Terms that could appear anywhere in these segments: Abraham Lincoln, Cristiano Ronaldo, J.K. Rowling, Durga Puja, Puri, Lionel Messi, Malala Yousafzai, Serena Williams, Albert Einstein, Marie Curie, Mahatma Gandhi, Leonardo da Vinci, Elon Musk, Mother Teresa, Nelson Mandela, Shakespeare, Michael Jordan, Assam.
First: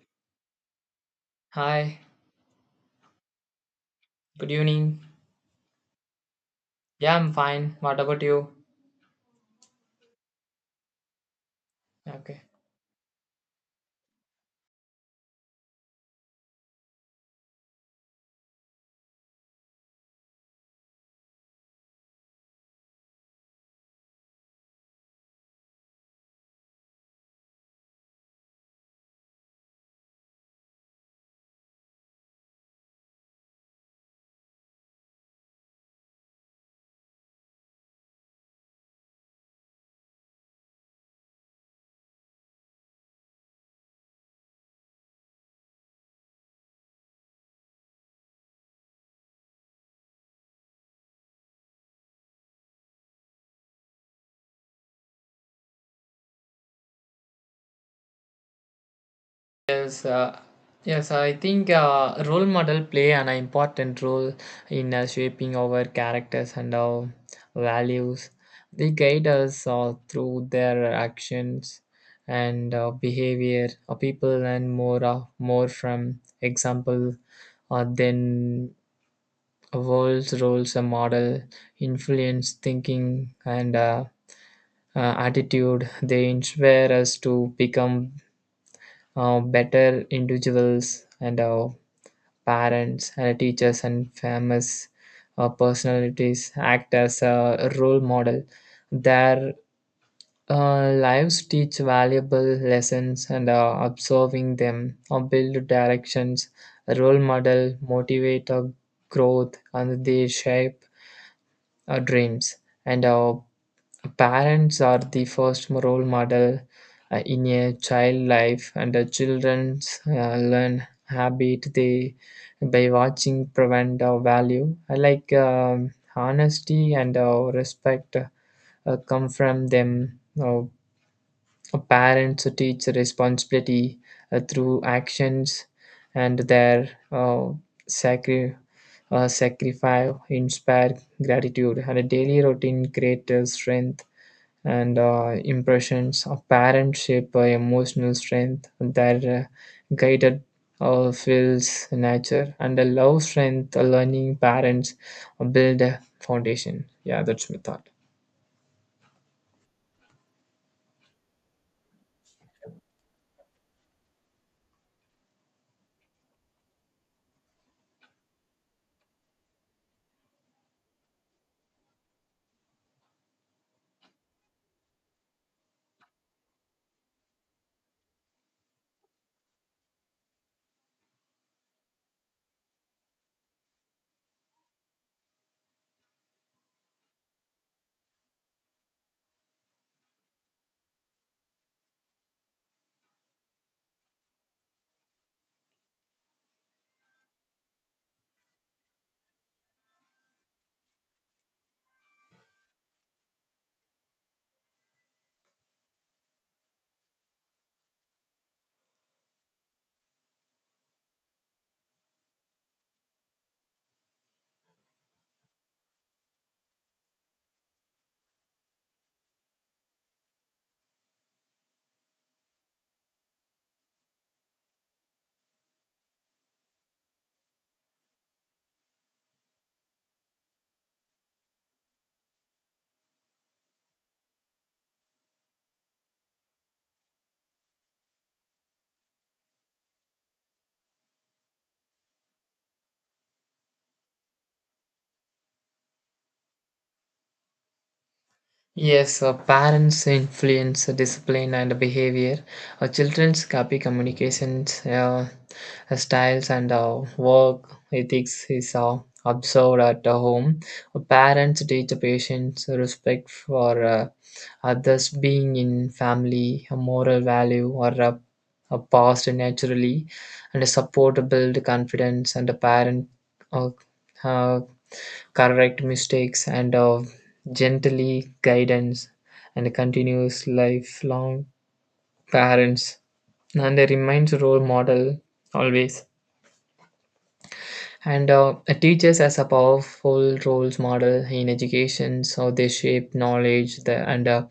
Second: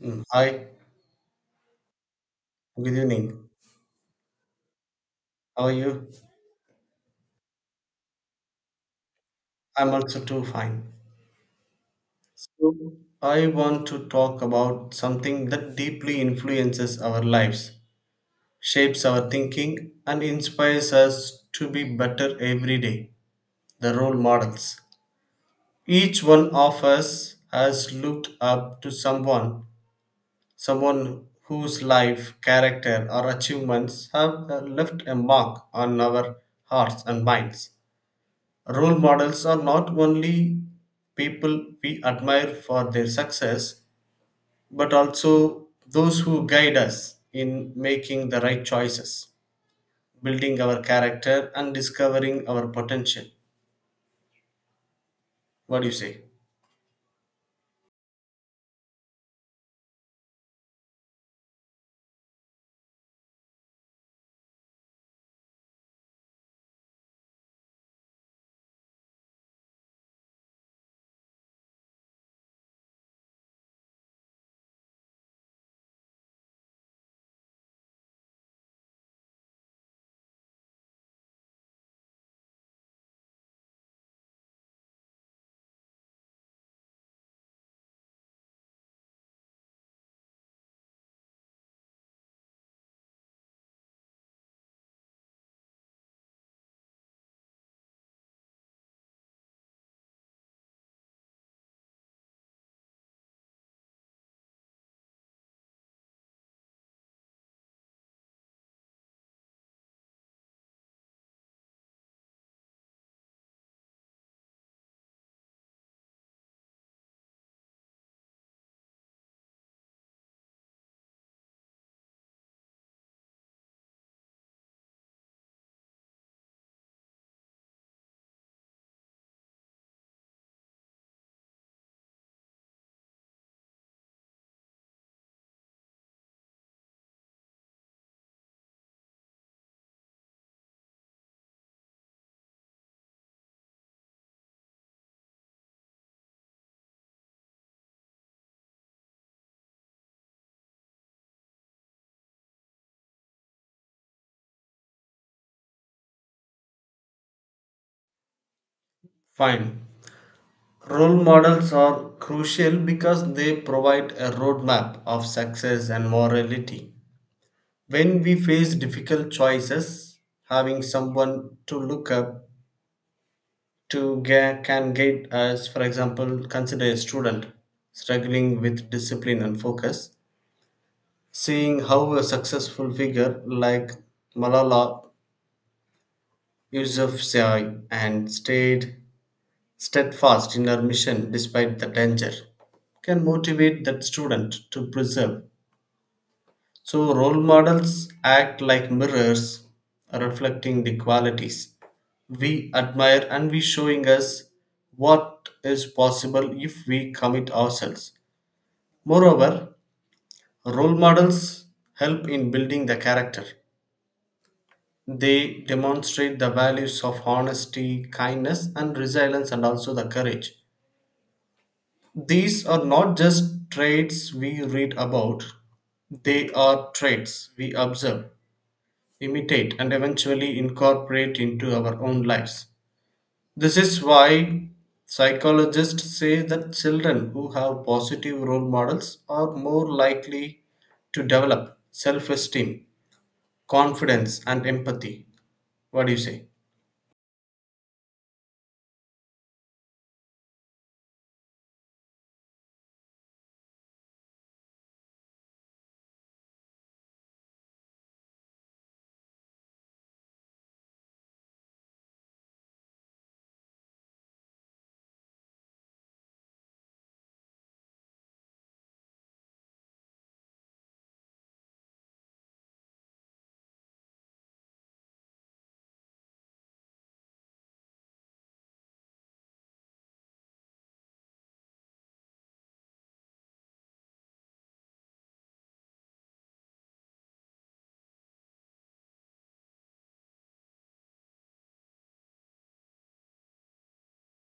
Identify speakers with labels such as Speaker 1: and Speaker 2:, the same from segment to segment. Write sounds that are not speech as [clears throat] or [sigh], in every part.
Speaker 1: Mm, hi,
Speaker 2: Hi,
Speaker 1: good evening.
Speaker 2: good evening.
Speaker 1: How are you?
Speaker 2: Yeah, I'm fine. What about you?
Speaker 1: I'm also too fine.
Speaker 2: Okay.
Speaker 1: So, I want to talk about something that deeply influences our lives, shapes our thinking, and inspires us to be better every day the role models. Each one of us has looked up to someone, someone whose life, character, or achievements have left a mark on our hearts and minds. Role models are not only people we admire for their success, but also those who guide us in making the right choices, building our character, and discovering our potential. What do you say?
Speaker 2: Yes, uh, yes. I think role model play an important role in shaping our characters and our values. They guide us through their actions and behavior. People learn more from example than world's roles a model influence thinking and attitude they inspire us to become better individuals, and our parents and teachers and famous personalities act as a role model. Their lives teach valuable lessons, and observing them or build directions. Role model motivate our growth, and they shape our dreams and our. Parents are the first role model in a child life, and the children learn habit they by watching prevent our value. I like honesty and respect come from them. Parents teach responsibility through actions and their sacri- sacrifice inspire gratitude, and a daily routine creates strength and impressions. Our parents shape our emotional strength, their guided feels nature, and the love strength, learning parents build a foundation. Yeah, that's my thought.
Speaker 1: Fine. Role models are crucial because they provide a roadmap of success and morality. When we face difficult choices, having someone to look up to can guide us. For example, consider a student struggling with discipline and focus, seeing how a successful figure like Malala Yousafzai and stayed steadfast in her mission despite the danger can motivate that student to persevere. So, role models act like mirrors reflecting the qualities we admire and we showing us what is possible if we commit ourselves. Moreover, role models help in building the character. They demonstrate the values of honesty, kindness, and resilience, and also the courage. These are not just traits we read about, they are traits we observe, imitate, and eventually incorporate into our own lives. This is why psychologists say that children who have positive role models are more likely to develop self esteem, confidence, and empathy. What do you say?
Speaker 2: Yes, parents influence discipline and behavior. Children's copy communications styles and work ethics is observed at the home. Parents teach patience, respect for others being in family, a moral value or a past naturally, and a support to build confidence, and a parent uh, uh, correct mistakes, and gently guidance and continues lifelong parents and a reminds role model always, and teachers as a powerful roles model in education, so they shape knowledge the, and uh,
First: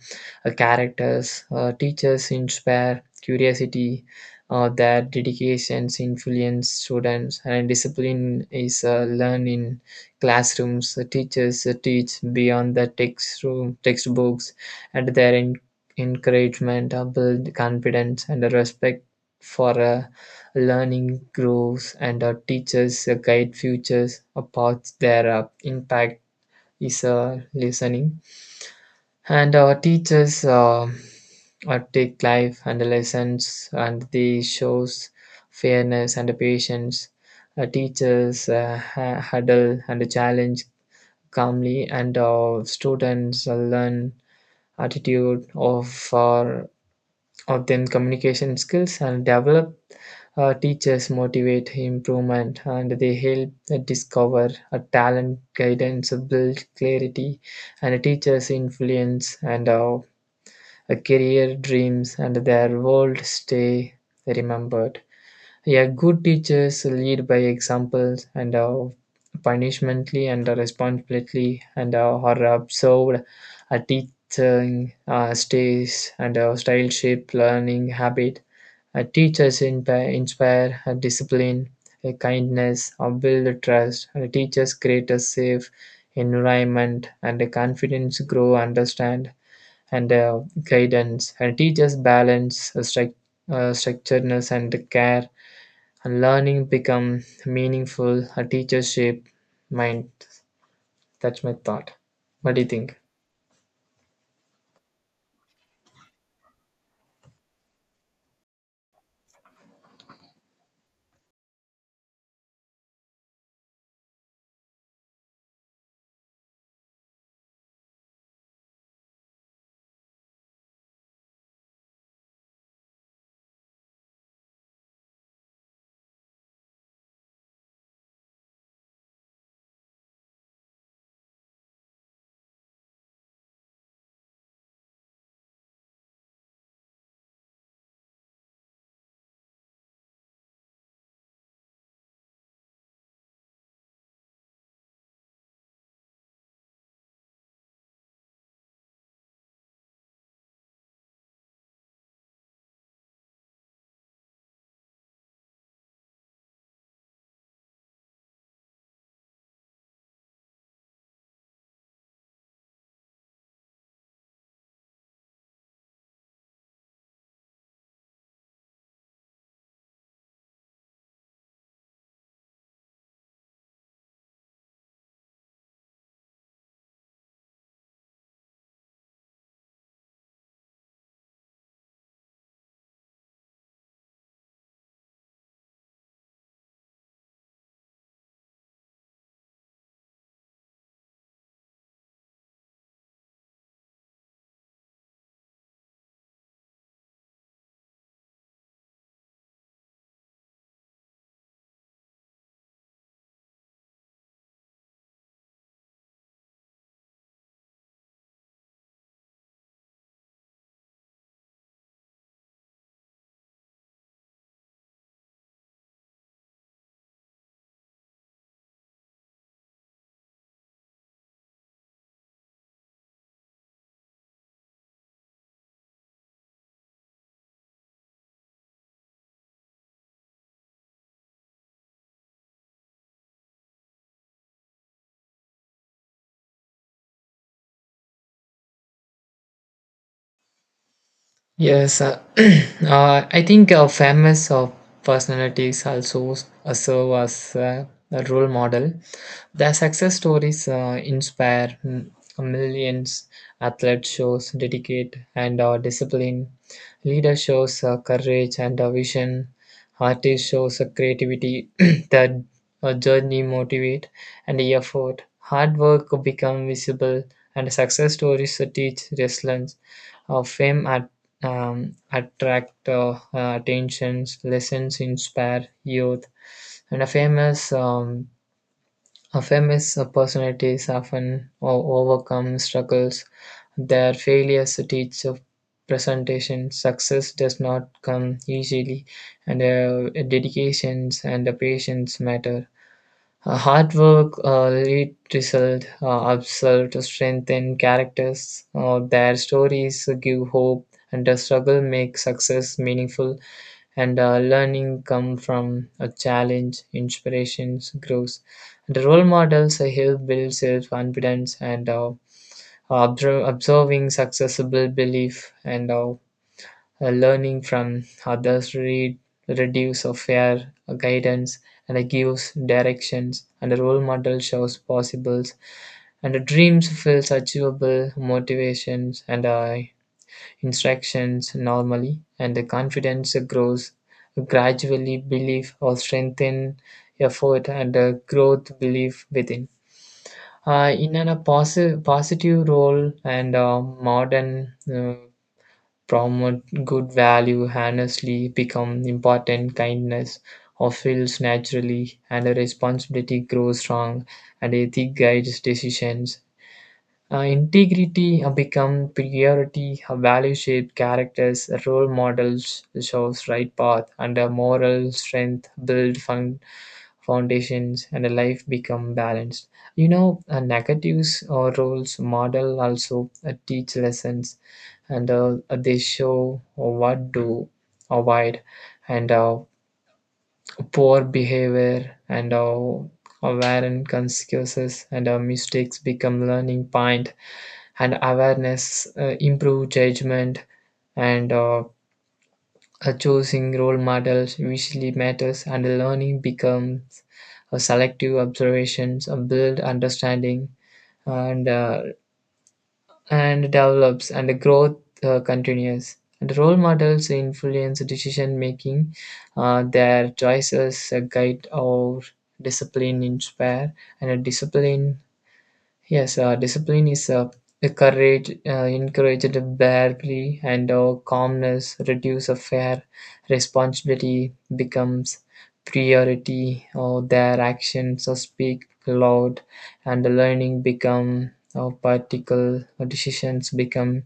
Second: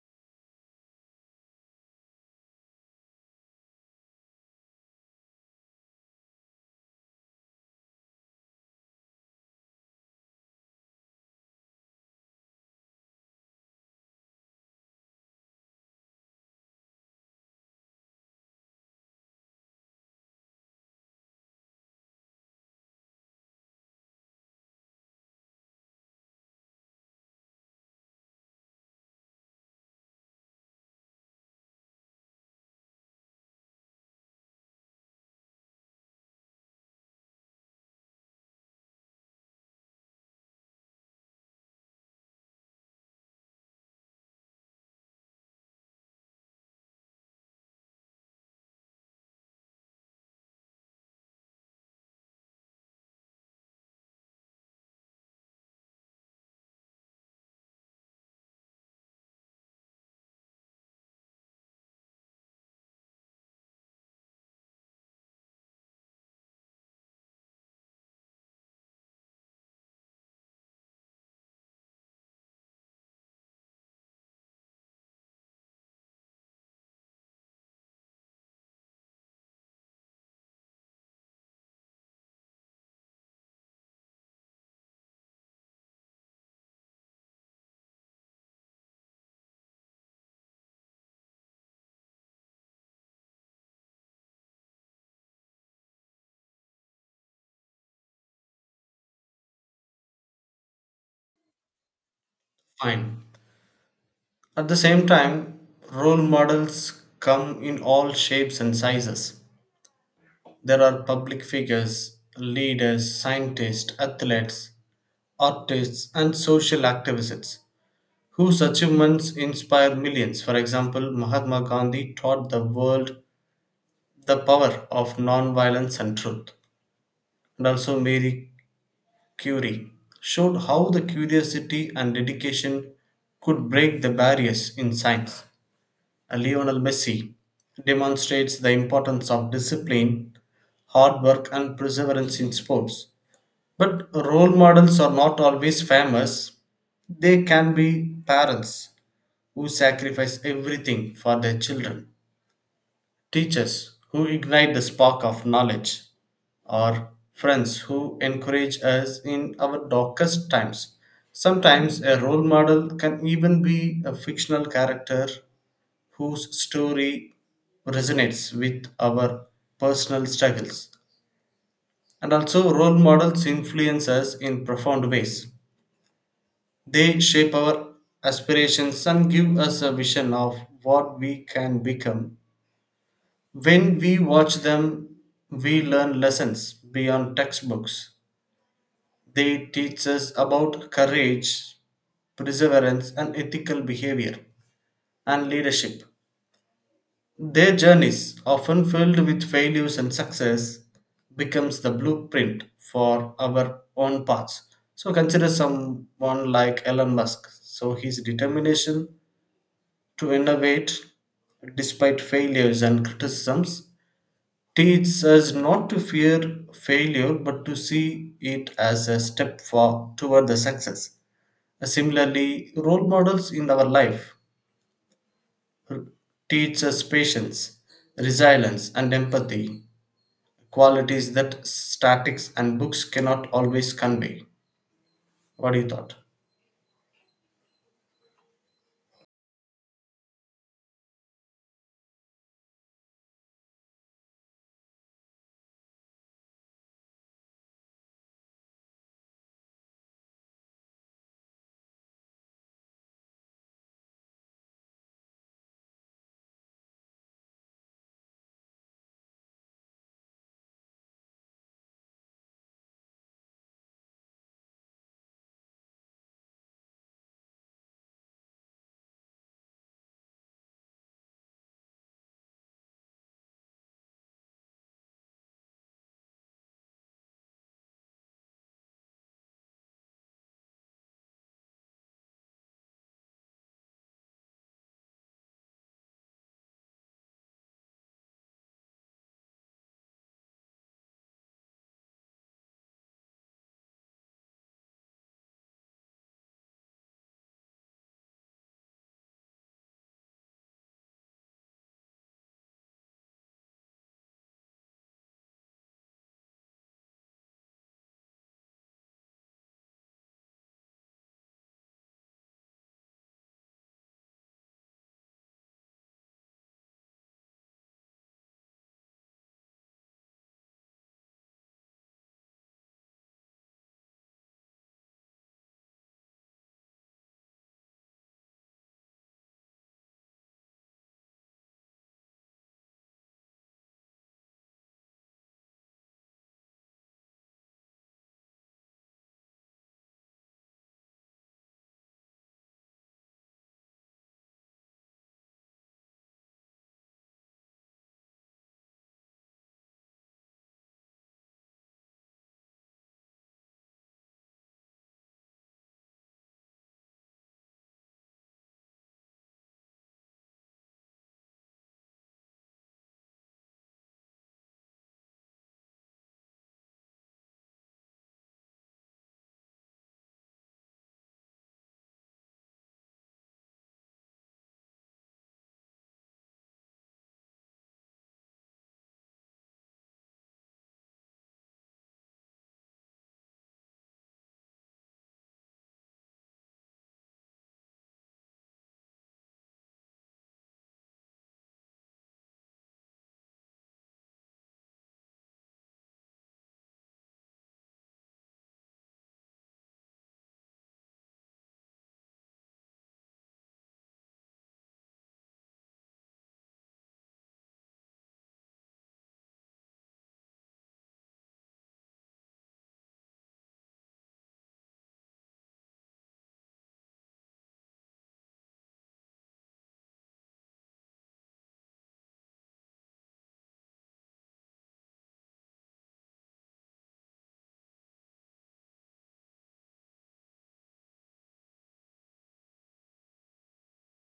Speaker 2: uh, characters. Teachers inspire curiosity, their dedications influence students, and discipline is learned in classrooms. Teachers teach beyond the text room, textbooks, and their encouragement build confidence and respect for Learning grows, and our teachers guide future paths there. Our impact is listening. And our teachers take life and the lessons, and they shows fairness and the patience. Our teachers huddle and challenge calmly, and our students learn attitude of our of them communication skills and develop teachers motivate improvement, and they help discover a talent guidance build clarity, and teachers influence and a career dreams, and their world stay remembered. Yeah, good teachers lead by examples, and punishmently and responsibility, and are observed a teaching stays and style shape learning habit. Teachers inspire discipline, kindness, or build trust. Teachers create a safe environment, and the confidence grow, understand, and guidance. And teachers balance structuredness and the care. And learning become meaningful. A teacher shape mind. That's my thought. What do you think?
Speaker 1: Fine. At the same time, role models come in all shapes and sizes. There are public figures, leaders, scientists, athletes, artists, and social activists whose achievements inspire millions. For example, Mahatma Gandhi taught the world the power of non-violence and truth. And also, Marie Curie showed how the curiosity and dedication could break the barriers in science. Lionel Messi demonstrates the importance of discipline, hard work, and perseverance in sports. But role models are not always famous, they can be parents who sacrifice everything for their children, teachers who ignite the spark of knowledge, or friends who encourage us in our darkest times. Sometimes a role model can even be a fictional character whose story resonates with our personal struggles. And also, role models influence us in profound ways. They shape our aspirations and give us a vision of what we can become. When we watch them, we learn lessons beyond textbooks. They teach us about courage, perseverance, and ethical behavior, and leadership. Their journeys, often filled with failures and success, becomes the blueprint for our own paths. So consider someone like Elon Musk. So his determination to innovate despite failures and criticisms teaches us not to fear failure but to see it as a step for, toward the success. Similarly, role models in our life teach us patience, resilience, and empathy, qualities that statics and books cannot always convey. What do you thought?
Speaker 2: Yes, [clears throat] I think famous of personalities also serve as a role model. Their success stories inspire millions. Athlete shows dedicate and discipline. Leader shows courage and vision. Artist shows creativity. [clears throat] The journey motivate and effort. Hard work become visible, and success stories teach resilience. Her fame at, attract attentions, lessons inspire youth, and a famous personalities often overcome struggles. Their failures teach of presentation. Success does not come easily, and dedications and the patience matter. Hard work lead result absolute strengthen characters. Their stories give hope, and the struggle make success meaningful, and learning come from a challenge. Inspirations grows, the role models help build self-confidence, and observing successful belief, and learning from others reduces fear, guidance, and gives directions, and a role model shows possibles, and the dreams feels achievable, motivations, and instructions normally, and the confidence grows gradually, belief or strengthen effort, and growth belief within in a positive role, and modern promote good value honestly become important kindness or feels naturally, and the responsibility grows strong, and ethic guides decisions. Integrity become priority, value shape characters. Role models shows right path, and a moral strength build foundations, and a life become balanced. You know, negatives or roles model also teach lessons, and they show what to avoid, and poor behavior and our awareness consequences and our mistakes become learning point, and awareness improve judgment, and choosing role models usually matters, and learning becomes a selective observations a build understanding, and uh, and develops and the growth continues, and role models influence decision making. Their choices guide our discipline inspire and a discipline. Yes, discipline is the courage encouraged barely, and calmness reduce a fair responsibility becomes priority, or their actions or speak loud, and the learning become or particle or decisions become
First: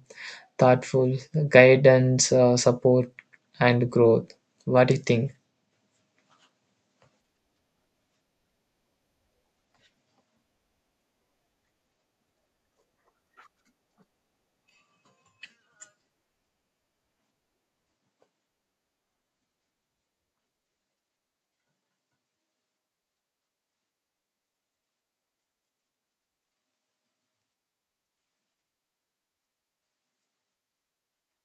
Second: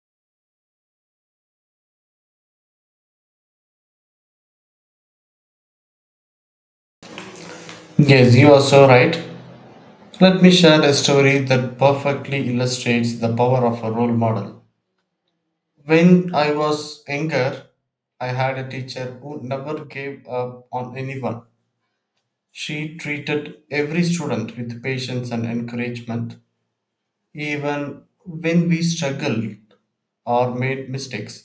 Speaker 2: thoughtful, guidance, support, and growth. What do you think?
Speaker 1: Yes, you are so right. Let me share a story that perfectly illustrates the power of a role model. When I was younger, I had a teacher who never gave up on anyone. She treated every student with patience and encouragement, even when we struggled or made mistakes.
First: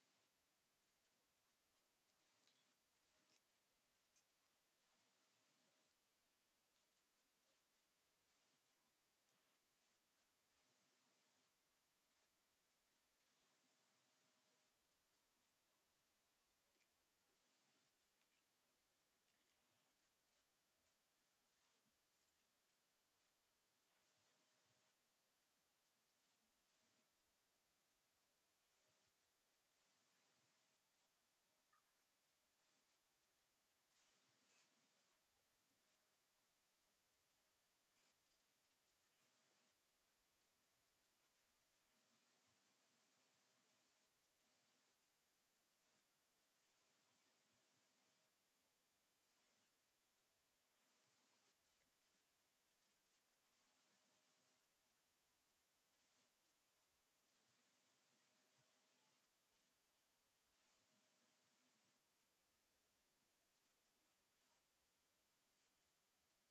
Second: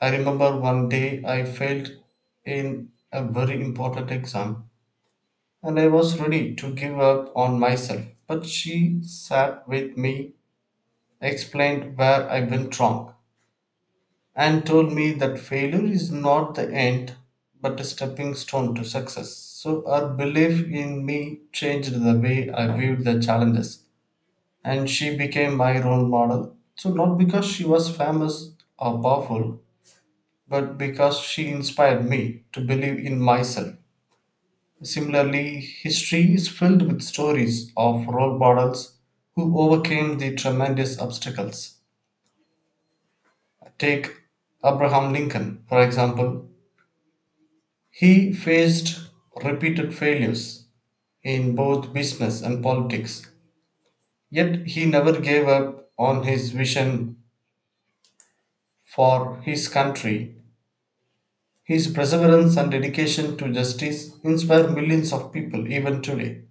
Speaker 1: I remember one day I failed in a very important exam and I was ready to give up on myself. But she sat with me, explained where I went wrong, and told me that failure is not the end but a stepping stone to success. So her belief in me changed the way I viewed the challenges, and she became my role model. So, not because she was famous or powerful, but because she inspired me to believe in myself. Similarly, history is filled with stories of role models who overcame the tremendous obstacles. Take Abraham Lincoln, for example. He faced repeated failures in both business and politics, yet he never gave up on his vision for his country. His perseverance and dedication to justice inspire millions of people even today.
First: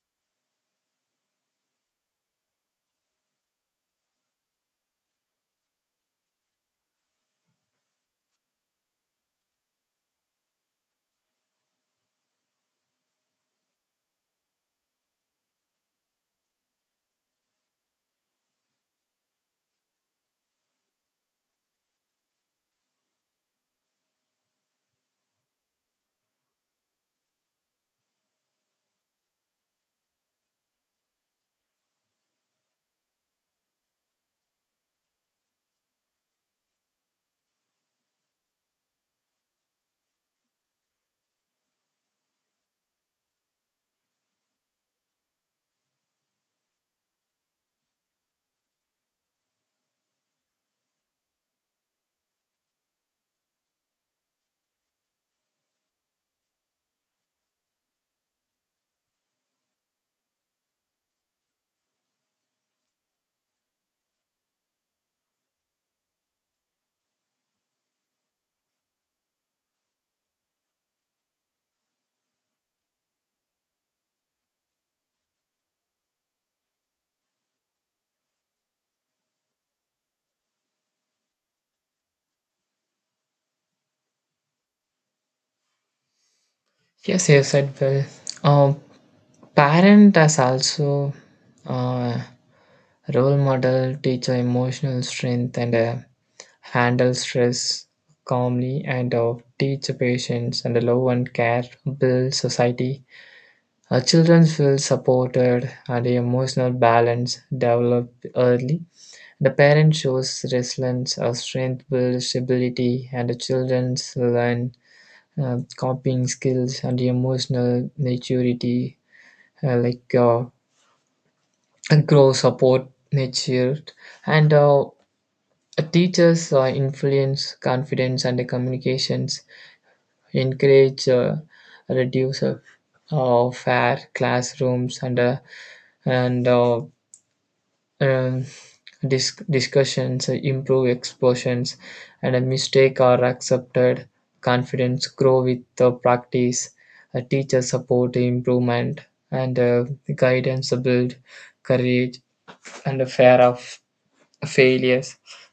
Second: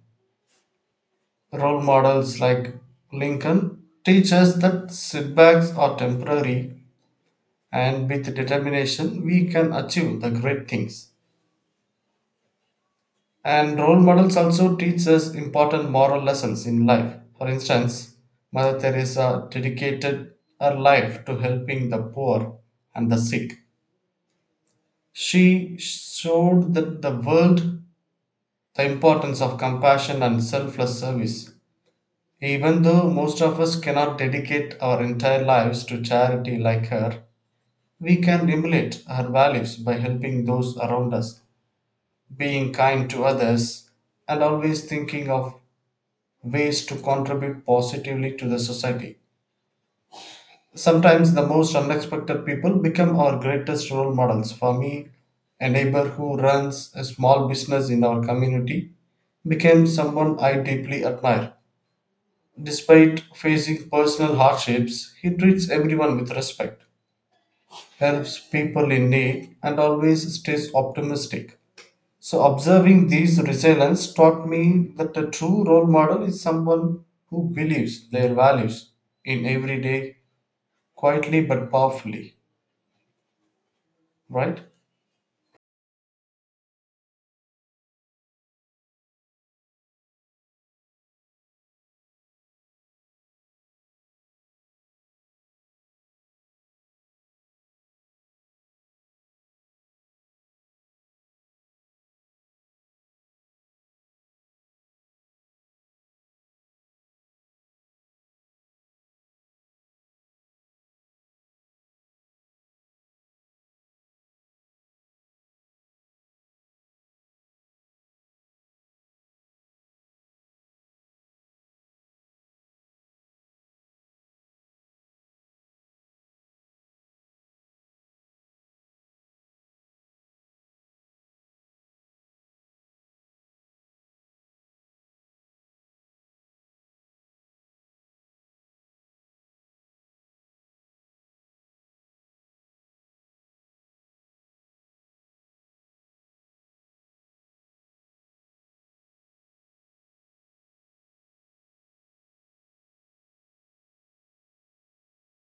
Speaker 1: Role models like Lincoln teach us that setbacks are temporary and with determination we can achieve the great things. And role models also teach us important moral lessons in life. For instance, Mother Teresa dedicated her life to helping the poor and the sick. She showed that the world the importance of compassion and selfless service. Even though most of us cannot dedicate our entire lives to charity like her, we can emulate her values by helping those around us, being kind to others, and always thinking of ways to contribute positively to the society. Sometimes the most unexpected people become our greatest role models. For me, a neighbor who runs a small business in our community became someone I deeply admire. Despite facing personal hardships, he treats everyone with respect, helps people in need, and always stays optimistic. So, observing these resilience taught me that a true role model is someone who believes their values in every day, quietly but powerfully, right?
Speaker 2: Yes, you said well. Um, parent has also. Uh, Role model teach emotional strength, and handle stress calmly, and teach patience and love and care build society. Our children feel supported, and emotional balance develop early. The parent shows resilience, our strength builds stability, and the children learn copying skills and emotional maturity uh, like uh, grow support matured and teachers influence confidence and communications, encourage, reduce fair classrooms, and and uh, um, discussions, improve expositions, and a mistake are accepted. Confidence grow with the practice. Teacher support improvement, and guidance build courage, and a fear of failures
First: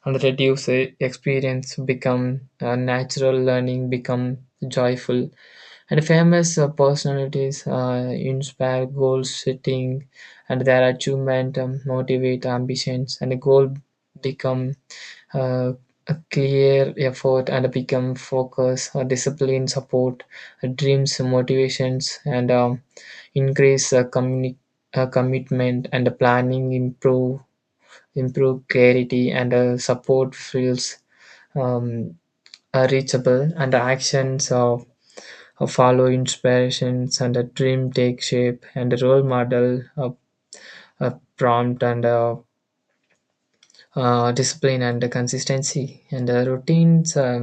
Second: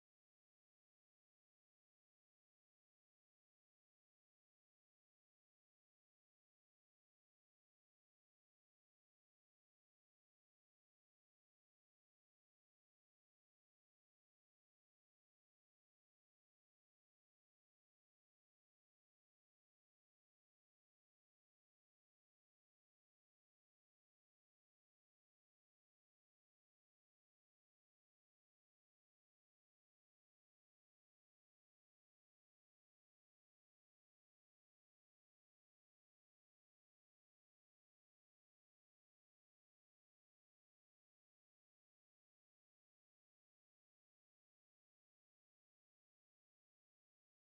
Speaker 2: and reduce experience become natural. Learning become joyful, and famous personalities inspire goal setting, and their achievement motivate ambitions, and a goal become uh, a clear effort and become focus. Discipline support dreams motivations and increase commitment and planning improve clarity, and support feels um, reachable, and the actions of follow inspirations, and a dream take shape, and a role model a prompt, and discipline and the consistency and the routines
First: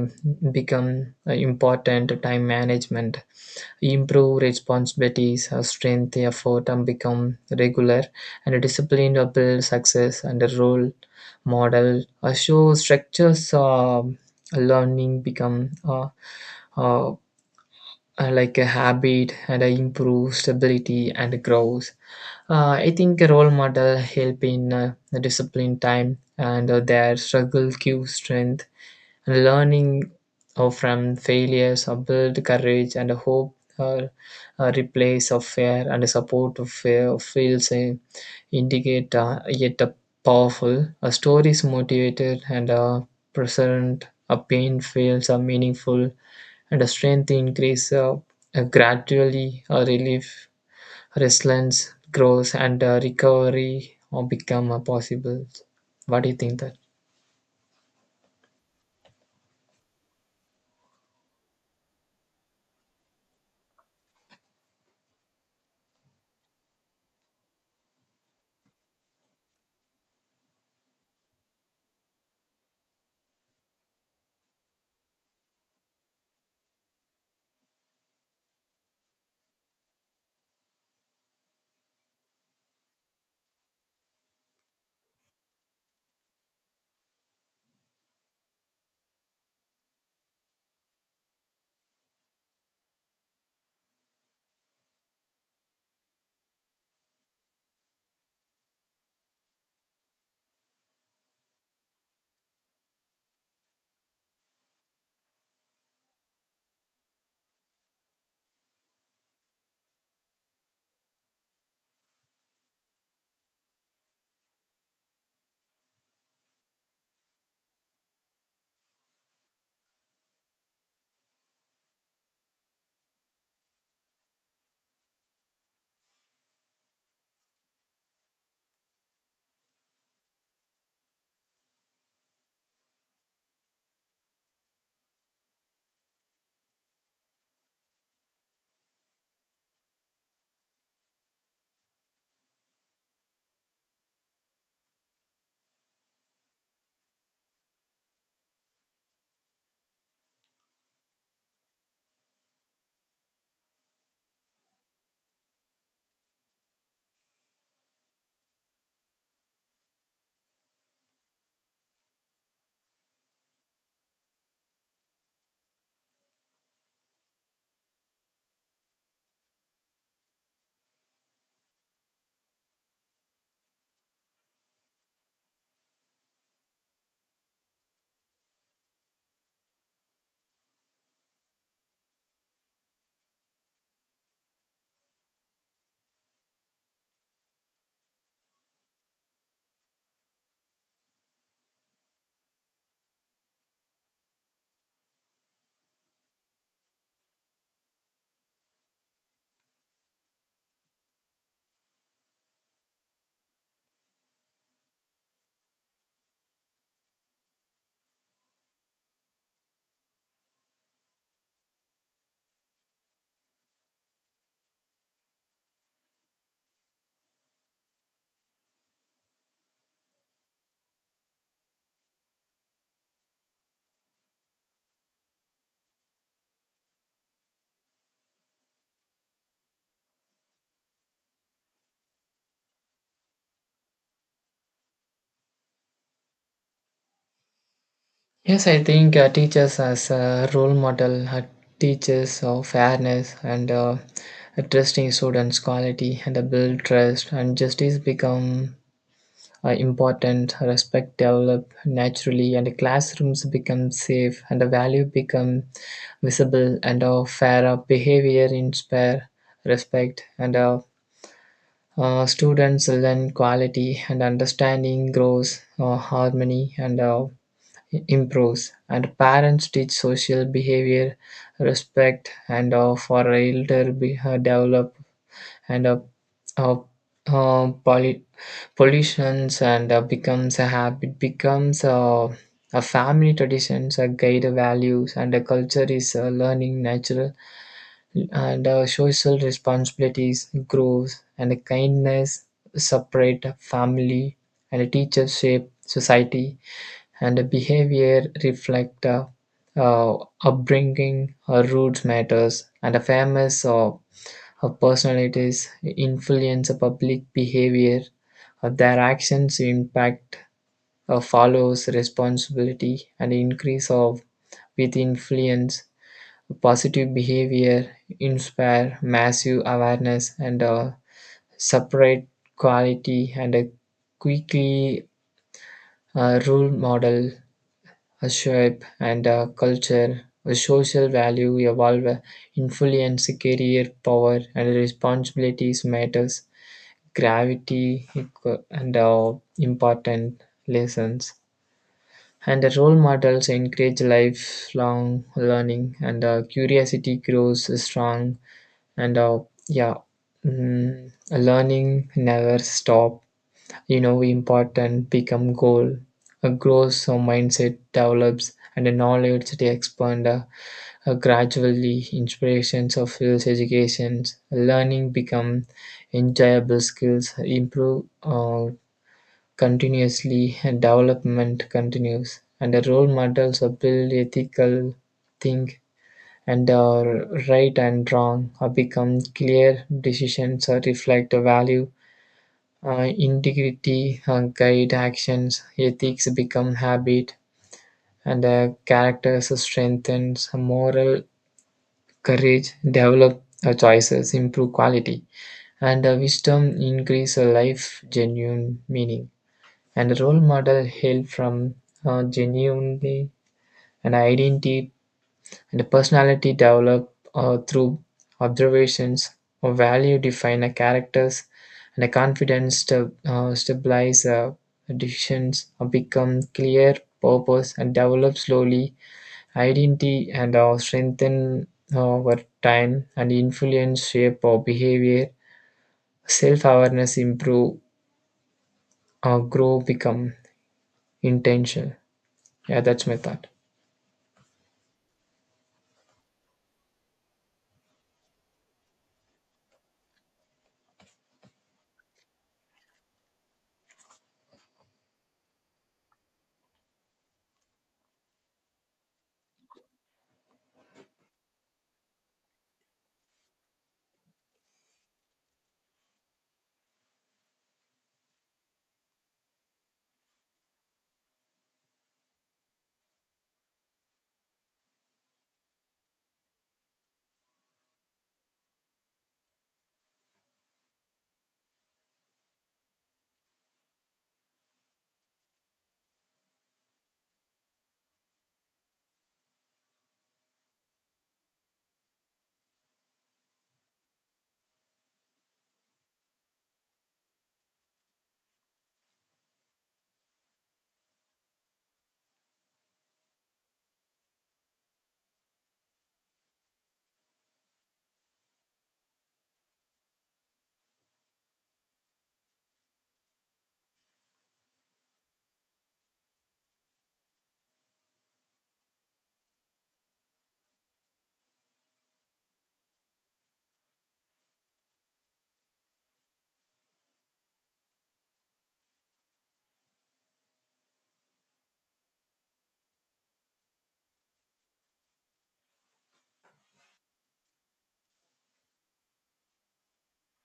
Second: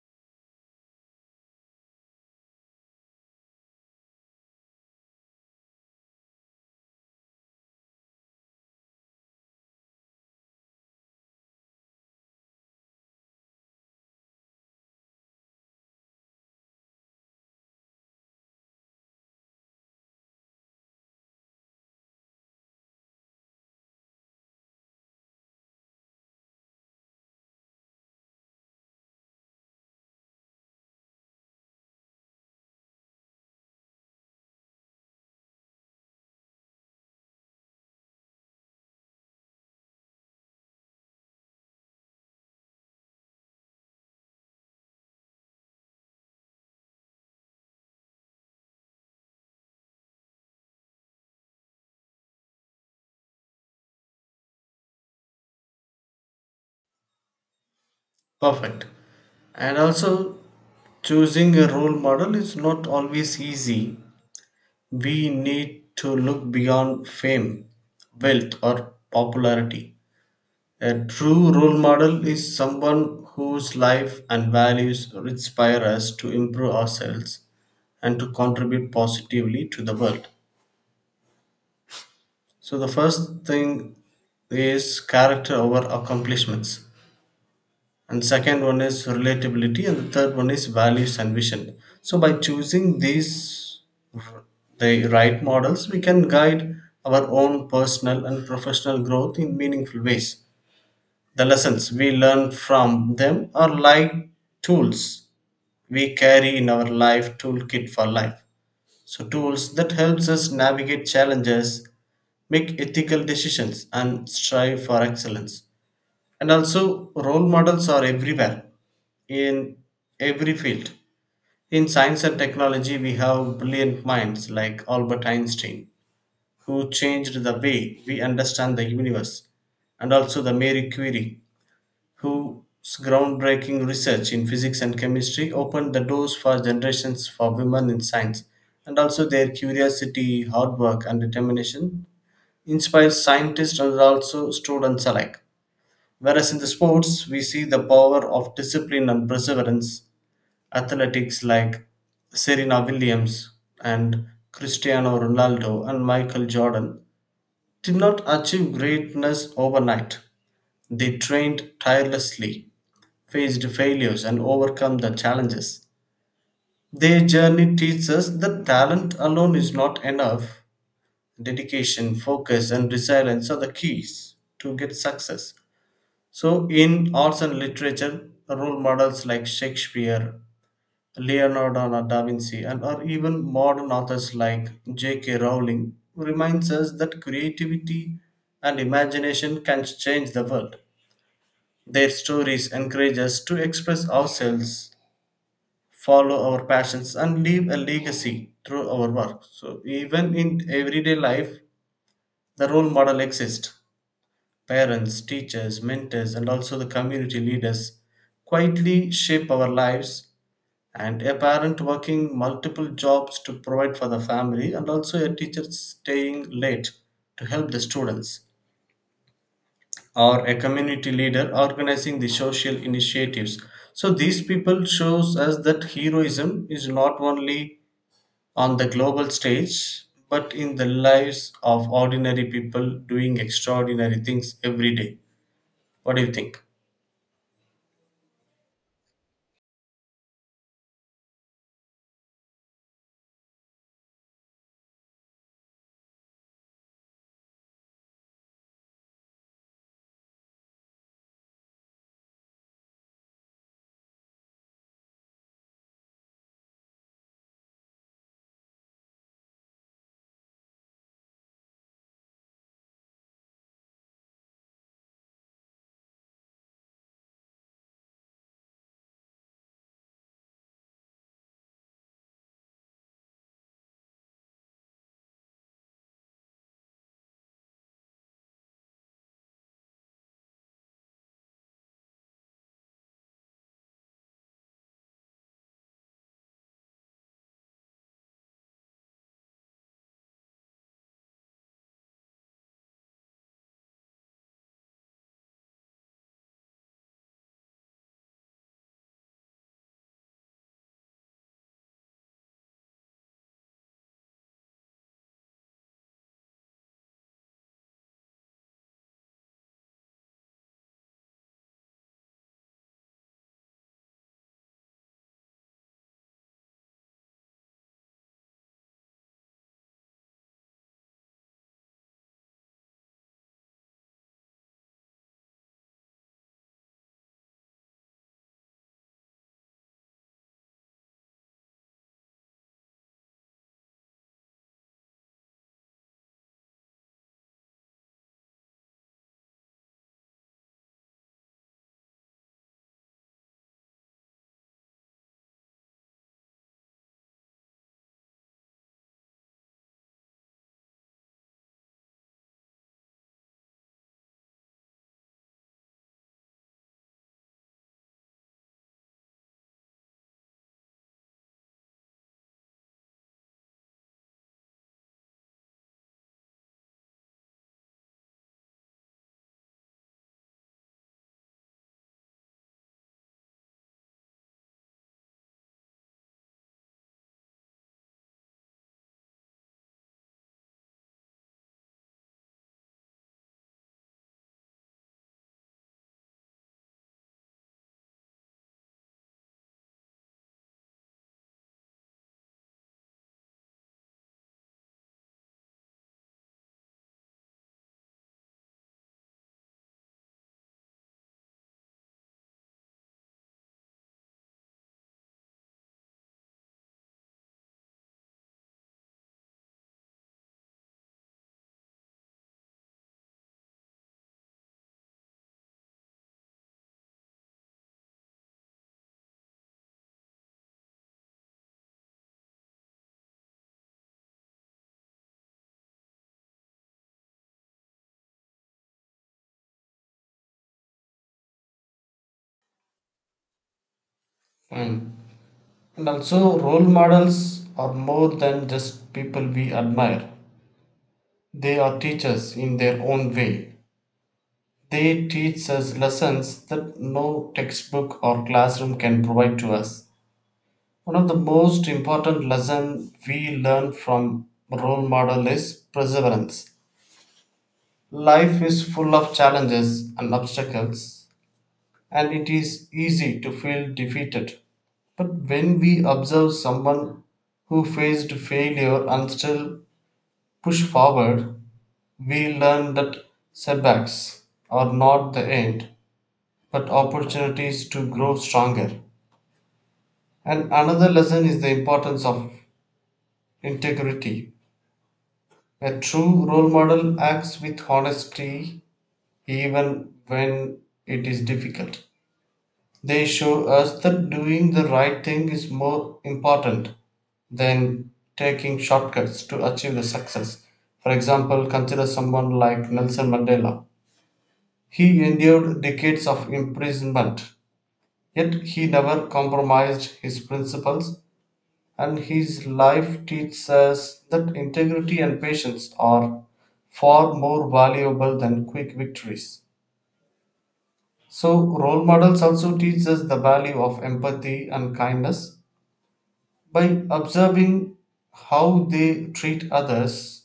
Speaker 2: become important. Time management improve responsibilities, strength effort and become regular and disciplined build success, and a role model show structures. Learning become uh, like a habit, and I improve stability and growth. I think a role model help in the discipline time, and their struggle give strength. Learning from failures build courage and hope. A replace of fear and support of fear feels indicate yet a powerful. A story is motivated, and present. A pain feels meaningful, and a strength increase gradually. A relief, resilience grows, and recovery become possible. What do you think that?
Speaker 1: Perfect. And also, choosing a role model is not always easy. We need to look beyond fame, wealth, or popularity. A true role model is someone whose life and values inspire us to improve ourselves and to contribute positively to the world. So, the first thing is character over accomplishments, and second one is relatability, and the third one is values and vision. So, by choosing these r- the right models, we can guide our own personal and professional growth in meaningful ways. The lessons we learn from them are like tools we carry in our life toolkit for life. So tools that helps us navigate challenges, make ethical decisions and strive for excellence. And also role models are everywhere in every field. In science and technology we have brilliant minds like Albert Einstein who changed the way we understand the universe, and also the Mary Curie whose groundbreaking research in physics and chemistry opened the doors for generations for women in science, and also their curiosity, hard work and determination inspires scientists and also students alike. Whereas in the sports we see the power of discipline and perseverance, athletics like Serena Williams and Cristiano Ronaldo and Michael Jordan did not achieve greatness overnight. They trained tirelessly, faced failures and overcome the challenges. Their journey teaches us that talent alone is not enough. Dedication, focus, and resilience are the keys to get success. So, in arts and literature, role models like Shakespeare, Leonardo da Vinci, and or even modern authors like J.K. Rowling reminds us that creativity and imagination can change the world. Their stories encourage us to express ourselves, follow our passions and leave a legacy through our work. So, even in everyday life, the role model exists. Parents, teachers, mentors, and also the community leaders quietly shape our lives. And a parent working multiple jobs to provide for the family, and also a teacher staying late to help the students, or a community leader organizing the social initiatives. So these people shows us that heroism is not only on the global stage, but in the lives of ordinary people doing extraordinary things every day. What do you think?
Speaker 2: Yes, I think teachers as a role model teaches of fairness, and trusting students' quality, and build trust, and justice become important. Respect develop naturally, and classrooms become safe, and the value become visible, and fairer behavior inspire respect, and students learn quality, and understanding grows harmony, and improves, and parents teach social behavior, respect, and for elder be, develop, and uh, uh, poly- pollutions, and becomes a habit, becomes a family traditions, a guide values, and a culture is learning natural, and social responsibilities grows, and kindness separate family, and teachers shape society, and the behavior reflect uh, upbringing or roots matters, and a famous or of personalities influence a public behavior. Their actions impact follows responsibility and increase of with influence. Positive behavior inspire massive awareness, and separate quality, and a quickly role model, a shape and a culture, a social value evolve, influence, career, power and responsibilities matters, gravity and important lessons. And the role models encourage lifelong learning, and curiosity grows strong, and yeah. Learning never stop. You know, important become goal a grows. Our mindset develops, and the knowledge they expand gradually inspirations of fields educations. Learning become enjoyable, skills improve continuously, and development continues, and the role models are build ethical think, and right and wrong become clear. Decisions reflect the value, integrity, guide actions, ethics become habit, and characters strengthens moral courage, develop choices, improve quality, and wisdom increase a life genuine meaning. And the role model hail from genuinely an identity. And a personality developed through observations or value define a characters, and a confidence to stabilize decisions or become clear purpose, and develop slowly identity, and strengthen over time, and influence shape or behavior. Self-awareness improve or grow become intentional. Yeah, that's my thought.
Speaker 1: Mm. And also, role models are more than just people we admire. They are teachers in their own way. They teach us lessons that no textbook or classroom can provide to us. One of the most important lessons we learn from role model is perseverance. Life is full of challenges and obstacles, and it is easy to feel defeated. But when we observe someone who faced failure and still push forward, we learn that setbacks are not the end, but opportunities to grow stronger. And another lesson is the importance of integrity. A true role model acts with honesty even when it is difficult. They show us that doing the right thing is more important than taking shortcuts to achieve the success. For example, consider someone like Nelson Mandela. He endured decades of imprisonment, yet he never compromised his principles, and his life teaches us that integrity and patience are far more valuable than quick victories. So, role models also teach us the value of empathy and kindness. By observing how they treat others,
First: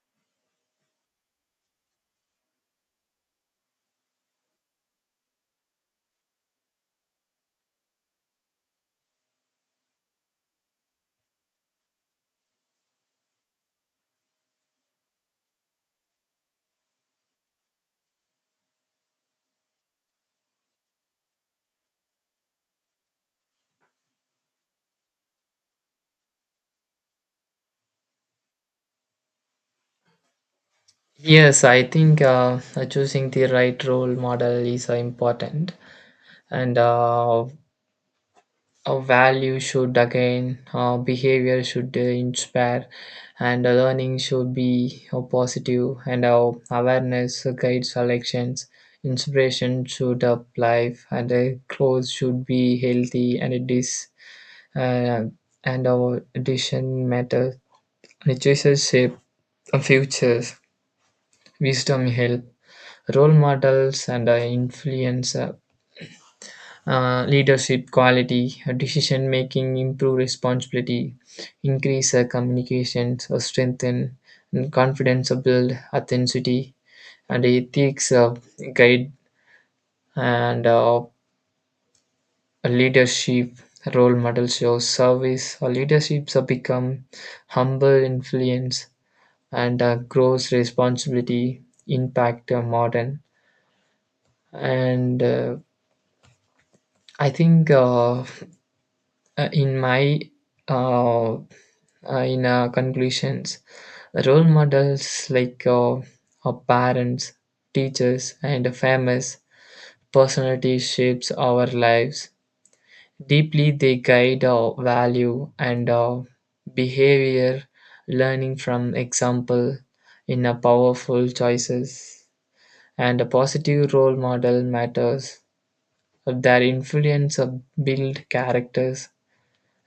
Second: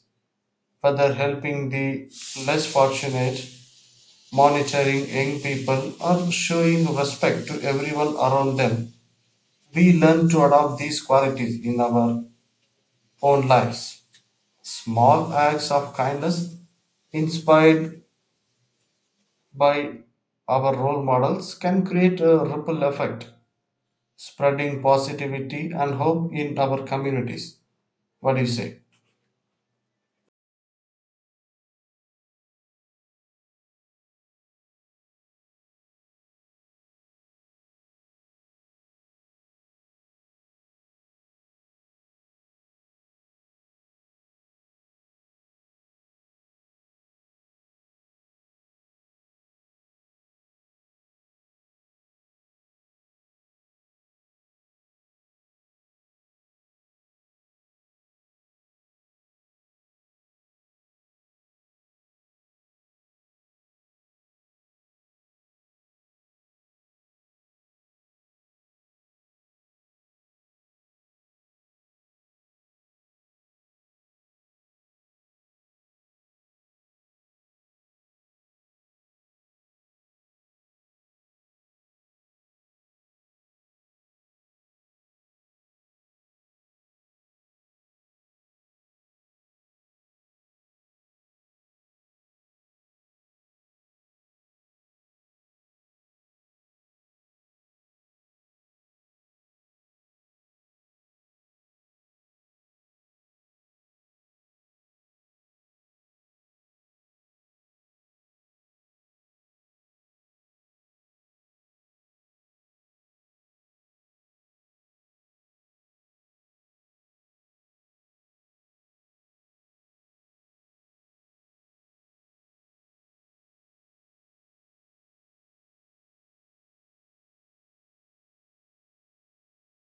Speaker 1: whether helping the less fortunate, monitoring young people, or showing respect to everyone around them, we learn to adopt these qualities in our own lives. Small acts of kindness, inspired by our role models, can create a ripple effect, spreading positivity and hope in our communities. What do you say?
Speaker 2: Yes, I think choosing the right role model is important, and a value should again behavior should inspire, and learning should be positive, and awareness guides selections. Inspiration should up life, and clothes should be healthy, and it is uh, and our addition matter. The choices shape the futures, wisdom help role models, and influence leadership quality, decision making, improve responsibility, increase communications, strengthen and confidence, build authenticity, and ethics guide, and leadership role model shows service. Leaderships become humble influence, and grows responsibility, impact modern and. I think uh, in my uh, in conclusions, role models like our parents, teachers, and famous personalities shapes our lives. Deeply, they guide our value and our behavior, learning from example in a powerful choices. And a positive role model matters. Their influence build characters.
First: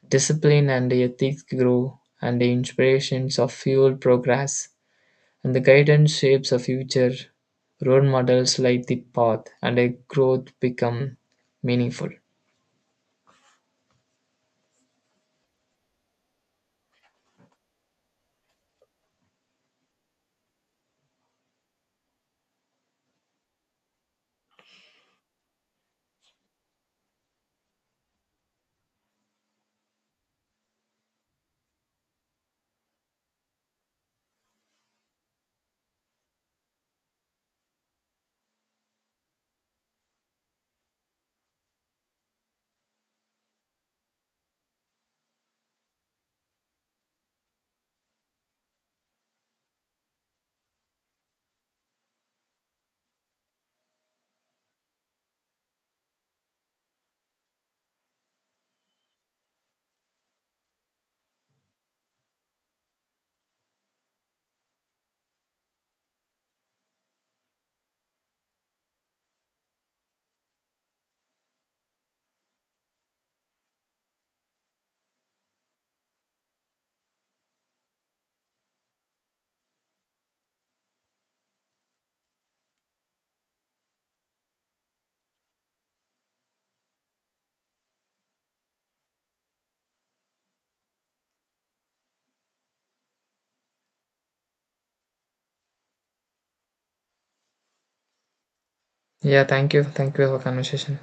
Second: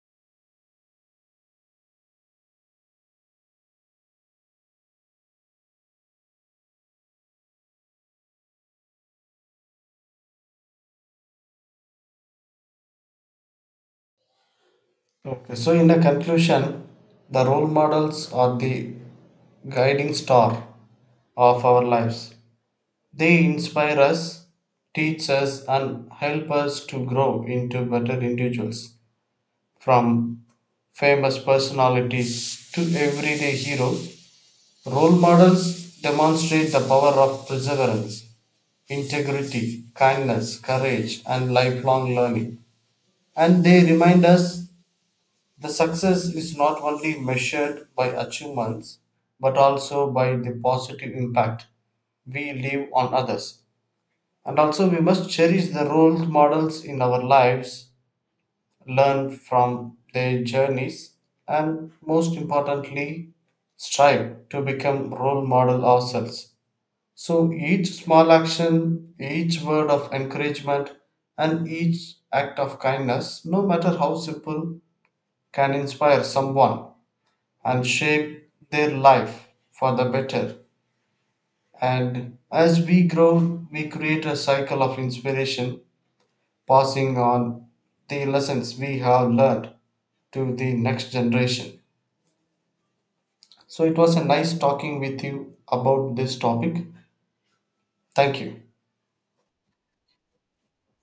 Speaker 2: Discipline and ethics grow, and the inspirations of fuel progress, and the guidance shapes a future. Role models light the path, and a growth become meaningful.
Speaker 1: Okay, so in a conclusion, the role models are the guiding star of our lives. They inspire us, teach us, and help us to grow into better individuals. From famous personalities to everyday heroes, role models demonstrate the power of perseverance, integrity, kindness, courage, and lifelong learning. And they remind us the success is not only measured by achievements but also by the positive impact we leave on others. And also, we must cherish the role models in our lives, learn from their journeys, and most importantly, strive to become role model ourselves. So each small action, each word of encouragement, and each act of kindness, no matter how simple, can inspire someone and shape their life for the better. And as we grow, we create a cycle of inspiration, passing on the lessons we have learned to the next generation. So it was a nice talking with you about this topic. Thank you.
Speaker 2: Yeah, thank you. Thank you for conversation.